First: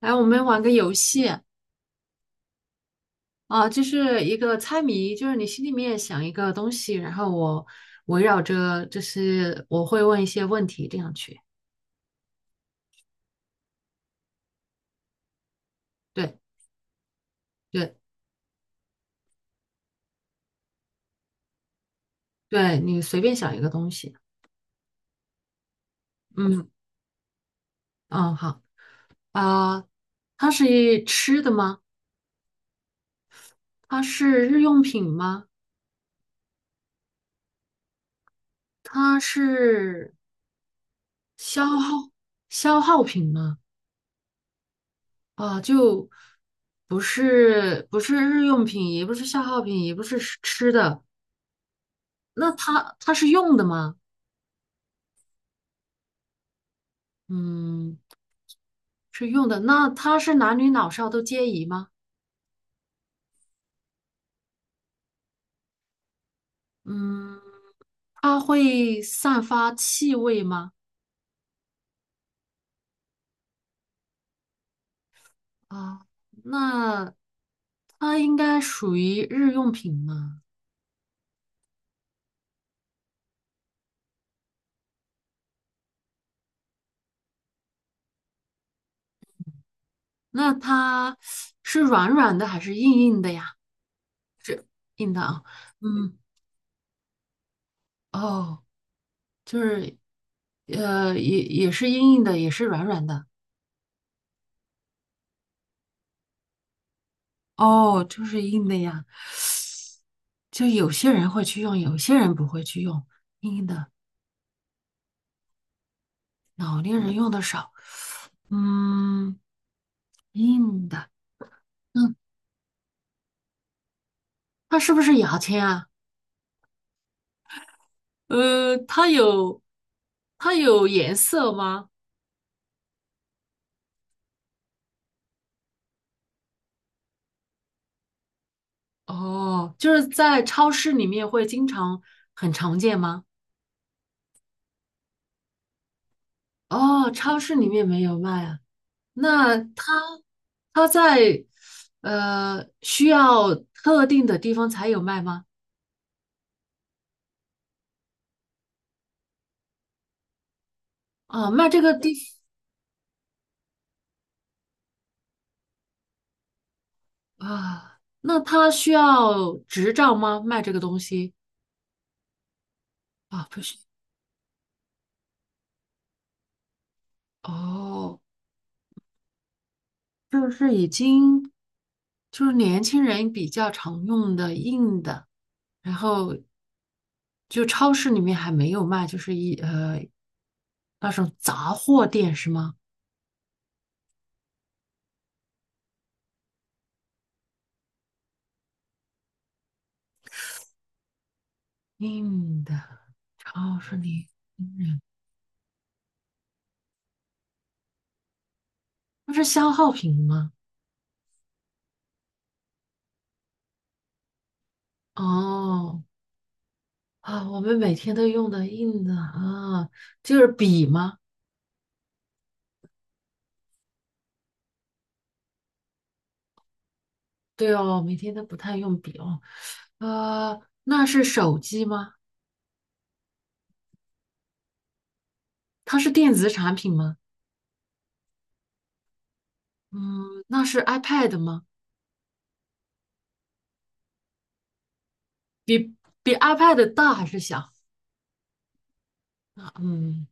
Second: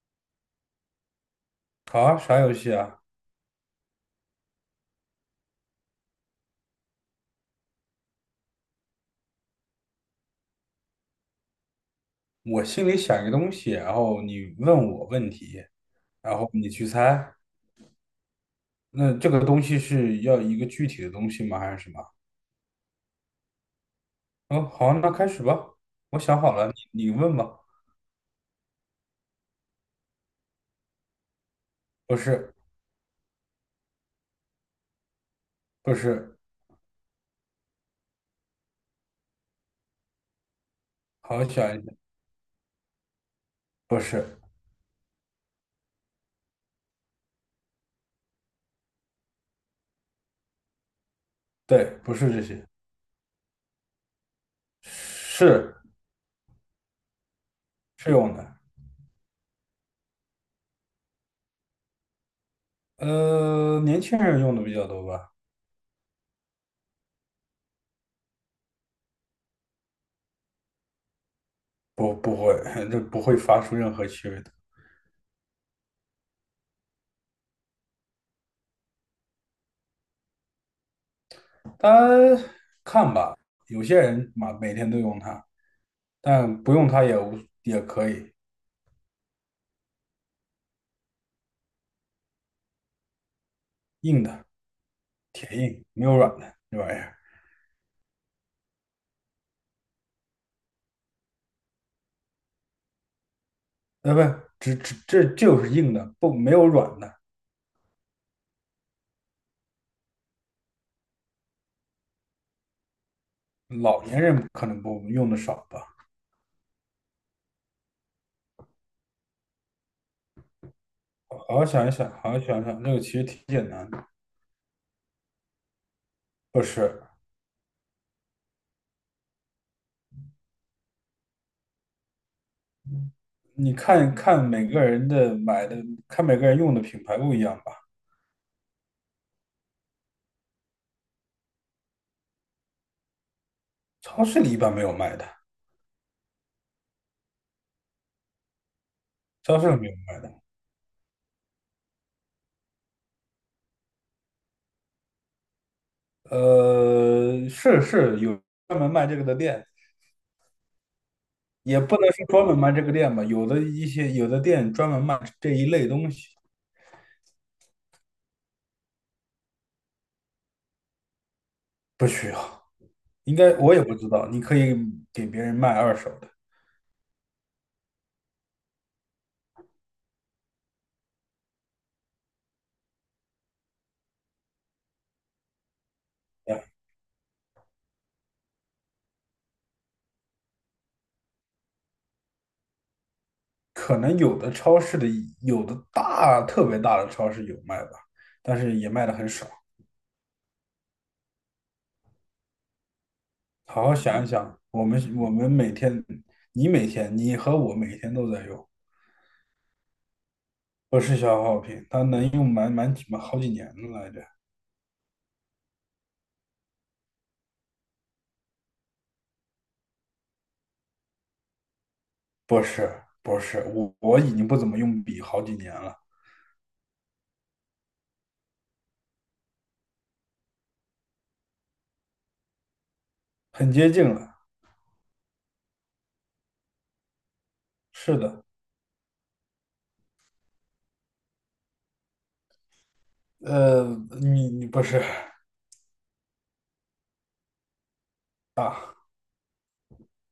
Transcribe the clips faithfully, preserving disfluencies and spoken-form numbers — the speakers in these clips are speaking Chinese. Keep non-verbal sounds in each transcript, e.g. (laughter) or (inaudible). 来，我们玩个游戏。好啊，啥游戏啊？啊，就是一个猜谜，就是你心里面想一个东西，然后我围绕着，就是我会问一些问题，这样去。我心里想一个东西，然后你问我问题，对然后你去猜。对那这个东西是要一个具体的东西吗？还是什么？对，你随便想一个东西。嗯，好啊，那开始吧。我想好嗯了，你你问吧。嗯，好啊。它是吃的吗？不是。它是日用品吗？不是。它是好，想消一想。耗消耗品吗？不是。啊，就不是不是日用品，也不是消耗品，也不是吃吃的。对，不是这那些。它它是用的吗？是嗯，是用的。是用的。那它是男女老少都皆宜吗？呃，年轻人用的比较多吧？嗯，它会散发气味吗？不，不会，(laughs) 这不会发出任何气味的。啊，那它应该属于日用品吗？它看吧，有些人嘛，每天都用它。但不用它也无也可以。那它是软软的还是硬硬的呀？硬的。是硬的啊。铁硬，没嗯，有软的这玩意儿。哦，就是呃，也也是硬硬的，也是软软的。呃，不，只只这就是硬的，不没有软的。哦，就是硬的呀。就有些人会去用，有些人不会去用硬的，老年人可能不用的少吧。老年人用的少。嗯，硬的，好好想一想，嗯，好好想一想，这个其实挺简单的。它是不是牙签啊？不是？呃，它有，它有颜色吗？你看看每个人的买的，看每个人用的品牌不一样吧。哦，就是在超市里面会经常很常见吗？超市里一般没有卖的。哦，超市里面没有卖啊。那超市里没它有卖的。它在呃需要特定的地方才有卖吗？呃，是是有专门卖这个的店。啊，卖也这个不能地，说专门卖这个店吧，有的一些有的店专门卖这一类东西。啊，那他需要执照吗？卖这个东西。不需要，应啊，该不我需。也不知道，你可以给别人卖二手的。哦，就是已经就是年轻人比较常用的硬的，然后对。就超市里面还没有卖，就是一呃那种杂货店是吗？可能有的超市的有的大特别大的超市有卖吧，但是也卖的很少。硬的超好好市想里，一想，我嗯，们我们每天，你每天你和我每天都在用。那是消耗品吗？不是消耗品，它能用满满几满好几年了来着。哦。啊，我们每天都用的硬的啊，就是笔吗？不是不是，我我已经不怎么用笔好几年了。对哦，每天都不太用笔哦。呃，那是手机吗？很接近了。它是电子产品吗？是的。嗯，那是 iPad 吗？呃，你你不是比比 iPad 大还是小？啊？嗯，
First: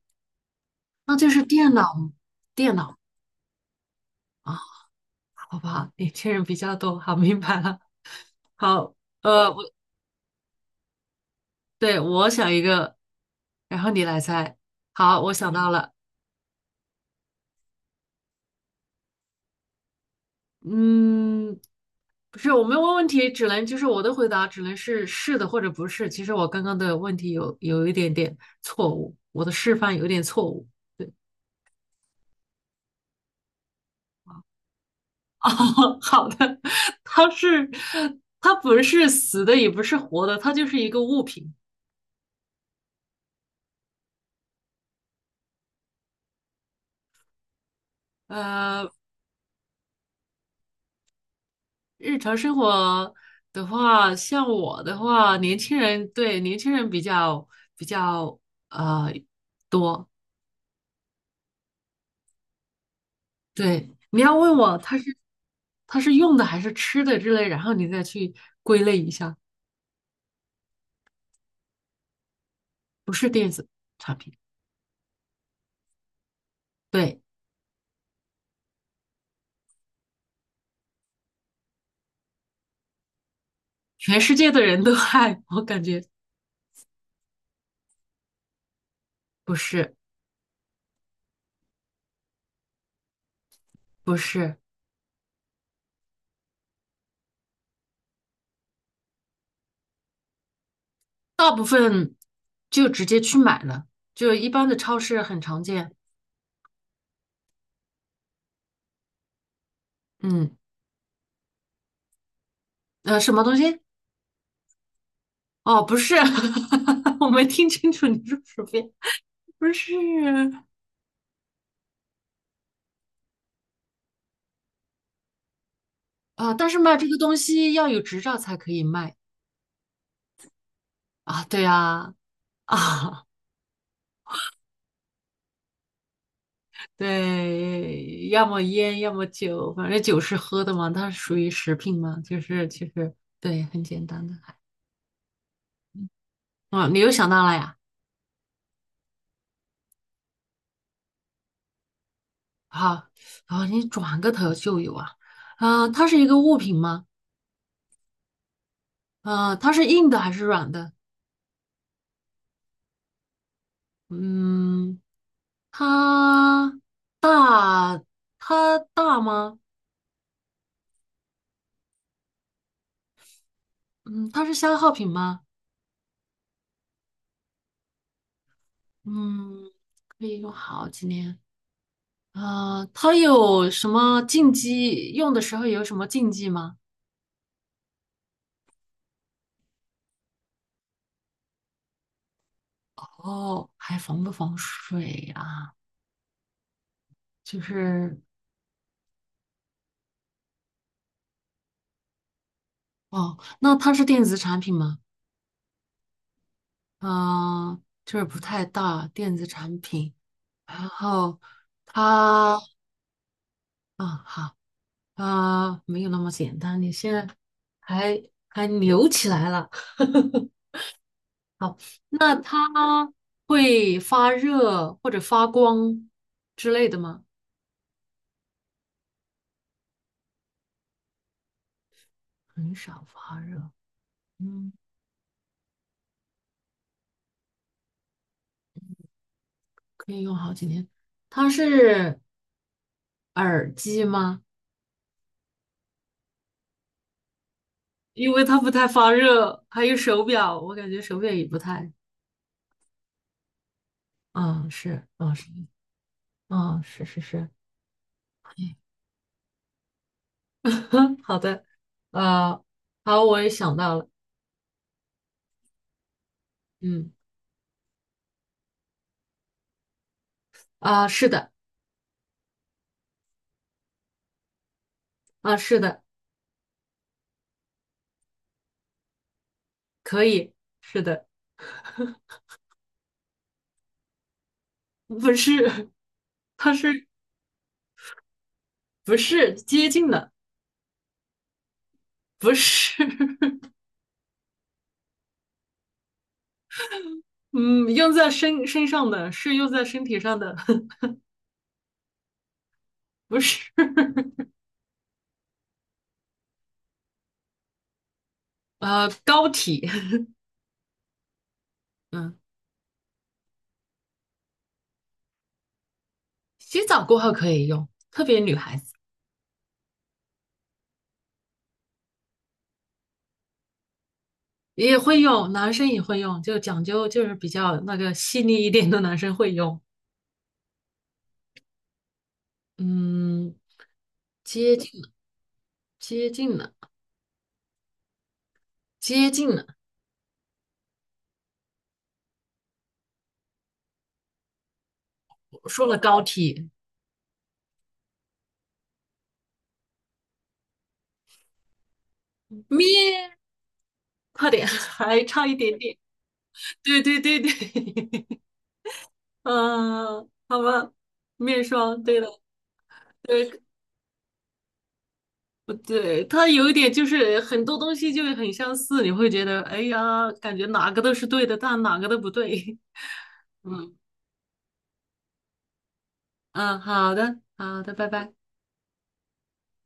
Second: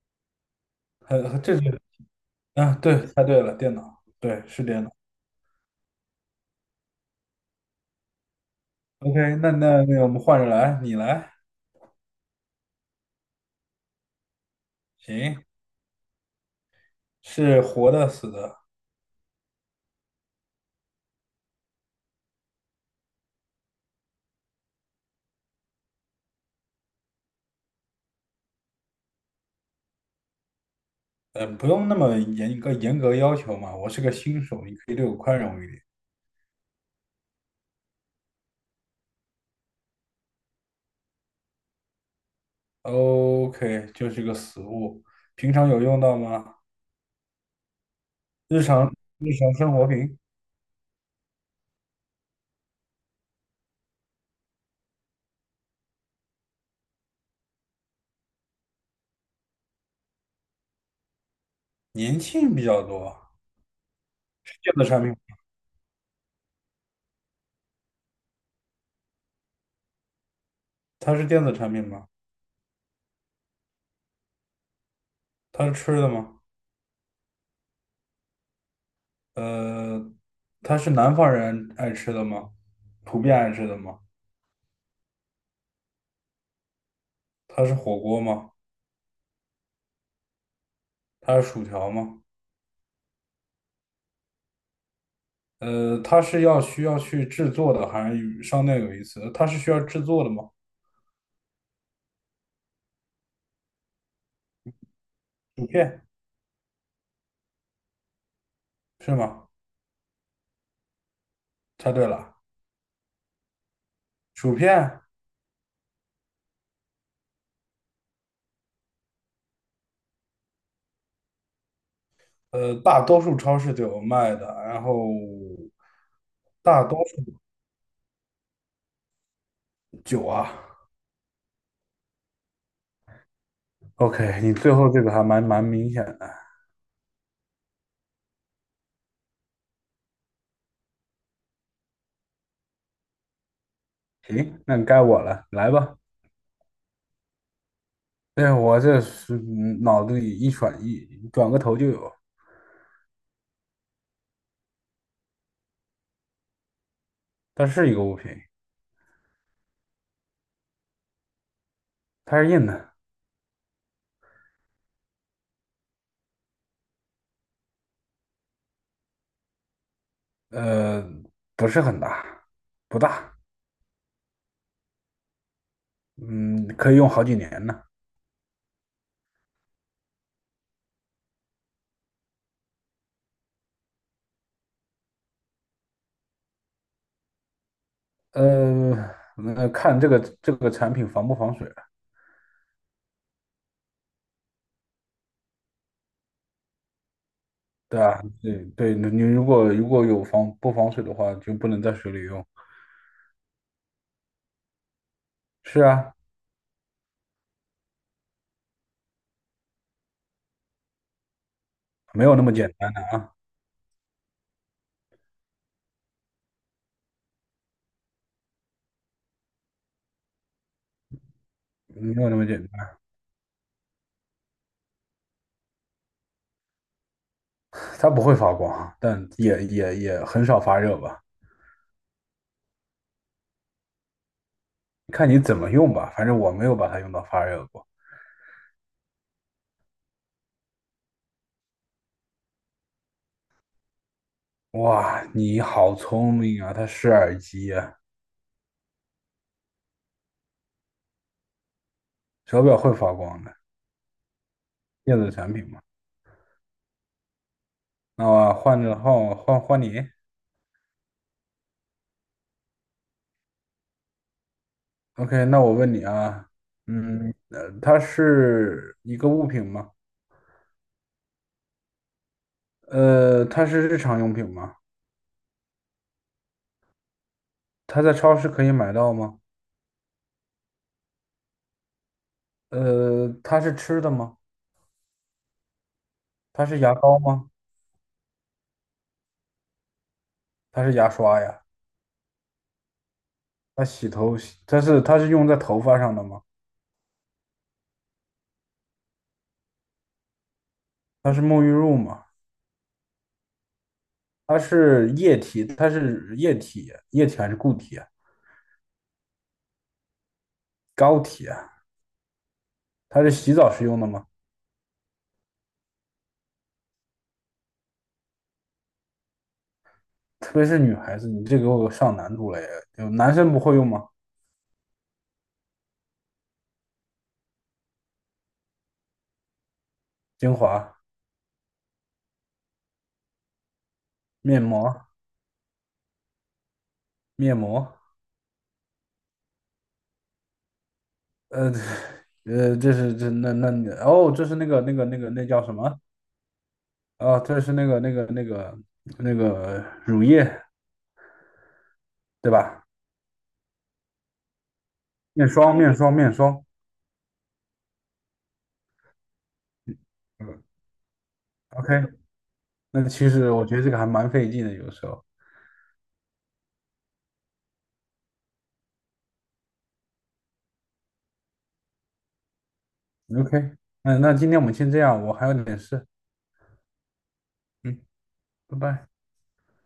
那就呃，是这电是脑。电啊，脑对，猜对了，电脑，对，啊。是电脑。好不好？年轻人比较多，好，明白了。好。OK，呃，那我那那我们换着来，你来。对我想一个，然后你来猜。好，我行，想到了。是活的死的？嗯，不是，我们问问题只能就是我的回答只能是是的或者不是。其实我刚刚的问题有有一点点错误，我的示范有点错误。呃，不用那么严格严格要求嘛，我是个新手，你可以对我宽 (laughs) 容一点。哦，好的。它是它不是死的，也不是活的，它就是一个物品。OK，就是个死物。平常有用到吗？日呃，常日常生活品？日常生活的话，像我的话，年轻人对年轻人比较比较呃多。年轻人比较多，对，你要问电我子它产品。是它是用的还是吃的之类，然后你再去归类一下。它是电子产品吗？不是电子产品。它是吃的吗？对，呃，它是南方人爱吃的吗？普遍爱吃的吗？全世界的人都爱，我感觉。它是火锅吗？不是它是薯条吗？不是。呃，它是要需要去制作的，还是与商店有一次？它是需要制作的吗？大部分就直接去买了，就一般的超市很常薯见。片是吗？嗯。猜对了，呃，什么东西？薯片。哦，不是。(laughs) 我没听清楚你说什么呀？不是。呃，大多数超市都有卖的，然后啊，但是大卖多这个数东西要有执照才可以卖酒啊。啊。对呀。啊，OK，你最后这个还蛮蛮明显的。对，要么烟，要么酒，反正酒是喝的嘛，它属于食品嘛，就是其实对，很简单的。行，那该我了，来吧。哦，你又想到了呀？但是我这是嗯脑子里一转一转个头就有。好。哦，你转个头就有啊。啊，它是一个物品吗？它是一个物品。呃，它是硬的还是软的？它是硬的。嗯，它大，它大吗？呃，不是很大，不大。嗯，它是消耗品吗？嗯，可以用好几年呢。嗯，可以用好几年。呃，它有什么禁忌？用的时候有什么禁忌吗？呃，那看这个这个产品防不防水了。哦，还防不防水啊？就对是吧？对对，你你如果如果有防不防水的话，就不能在水里用。哦，那它是电子产品吗？是啊。嗯、就是不太大，电子产品。然后没有那么它，简单的啊。嗯，好。啊、没有那么简单。你现在还还扭起来了。(laughs) 没有那那么简单。它会发热或者发光之类的吗？它不会发光啊，但也也也很少发热吧。很少发热，嗯，看你怎么用吧，反正我没有把它用到发热过。可以用好几天。它是耳机吗？哇，你好聪明啊！它是耳机呀、因为它不太发热，还有手表，我感觉手表也不太。手表会发光的嗯，是，电子嗯是，产品嘛？嗯是是是。那我换个号，换换你。(laughs) 好的。呃，好，我也想到了。OK，那我问你啊。嗯。嗯。呃，它是一个物品吗？啊、是的。呃，它是日常用品吗？啊、是的。它在超市可以买到吗？可以，是的。呃，它是吃的吗？不是。(laughs) 它它是牙是膏吗？不是接近的？它是牙刷呀？不是。(laughs) 它洗头洗，它是它是用在头发上的吗？嗯，用在身身上的是用在身体上的。(laughs) 它是沐浴露吗？不是。它是液体，它是液体，液体还是固体啊？呃，膏体。膏体啊？嗯，它是洗澡时用的吗？洗澡过后可以用，特别女孩子 (laughs) 特别是女孩子，你这给我上难度了呀！就男生不会用吗？也会用，男生也会用，就讲究就是比较那个细腻一点的男生会用。精华、嗯，面接近膜、了，接近了，面膜。接近了，呃，(laughs) 呃，这是这那那你哦，这是那个那个那个那叫我什说了么？膏体。哦，这是那个那个那个那个乳液，对吧？咩，快点。(laughs) 还差面一点霜、面点。霜、面霜。对对对对。(laughs) 嗯，好嗯吧，面霜，，OK，对的。那其实对，我觉得这个还蛮费劲的，有时候。不对？它有一点就是很多东西就很相似，你会觉得，哎呀，感觉哪个都是对的，但哪个都不对。OK，(laughs) 嗯那那今天我们先这样，我还有点事。嗯，好的，好的，嗯，拜拜。拜拜。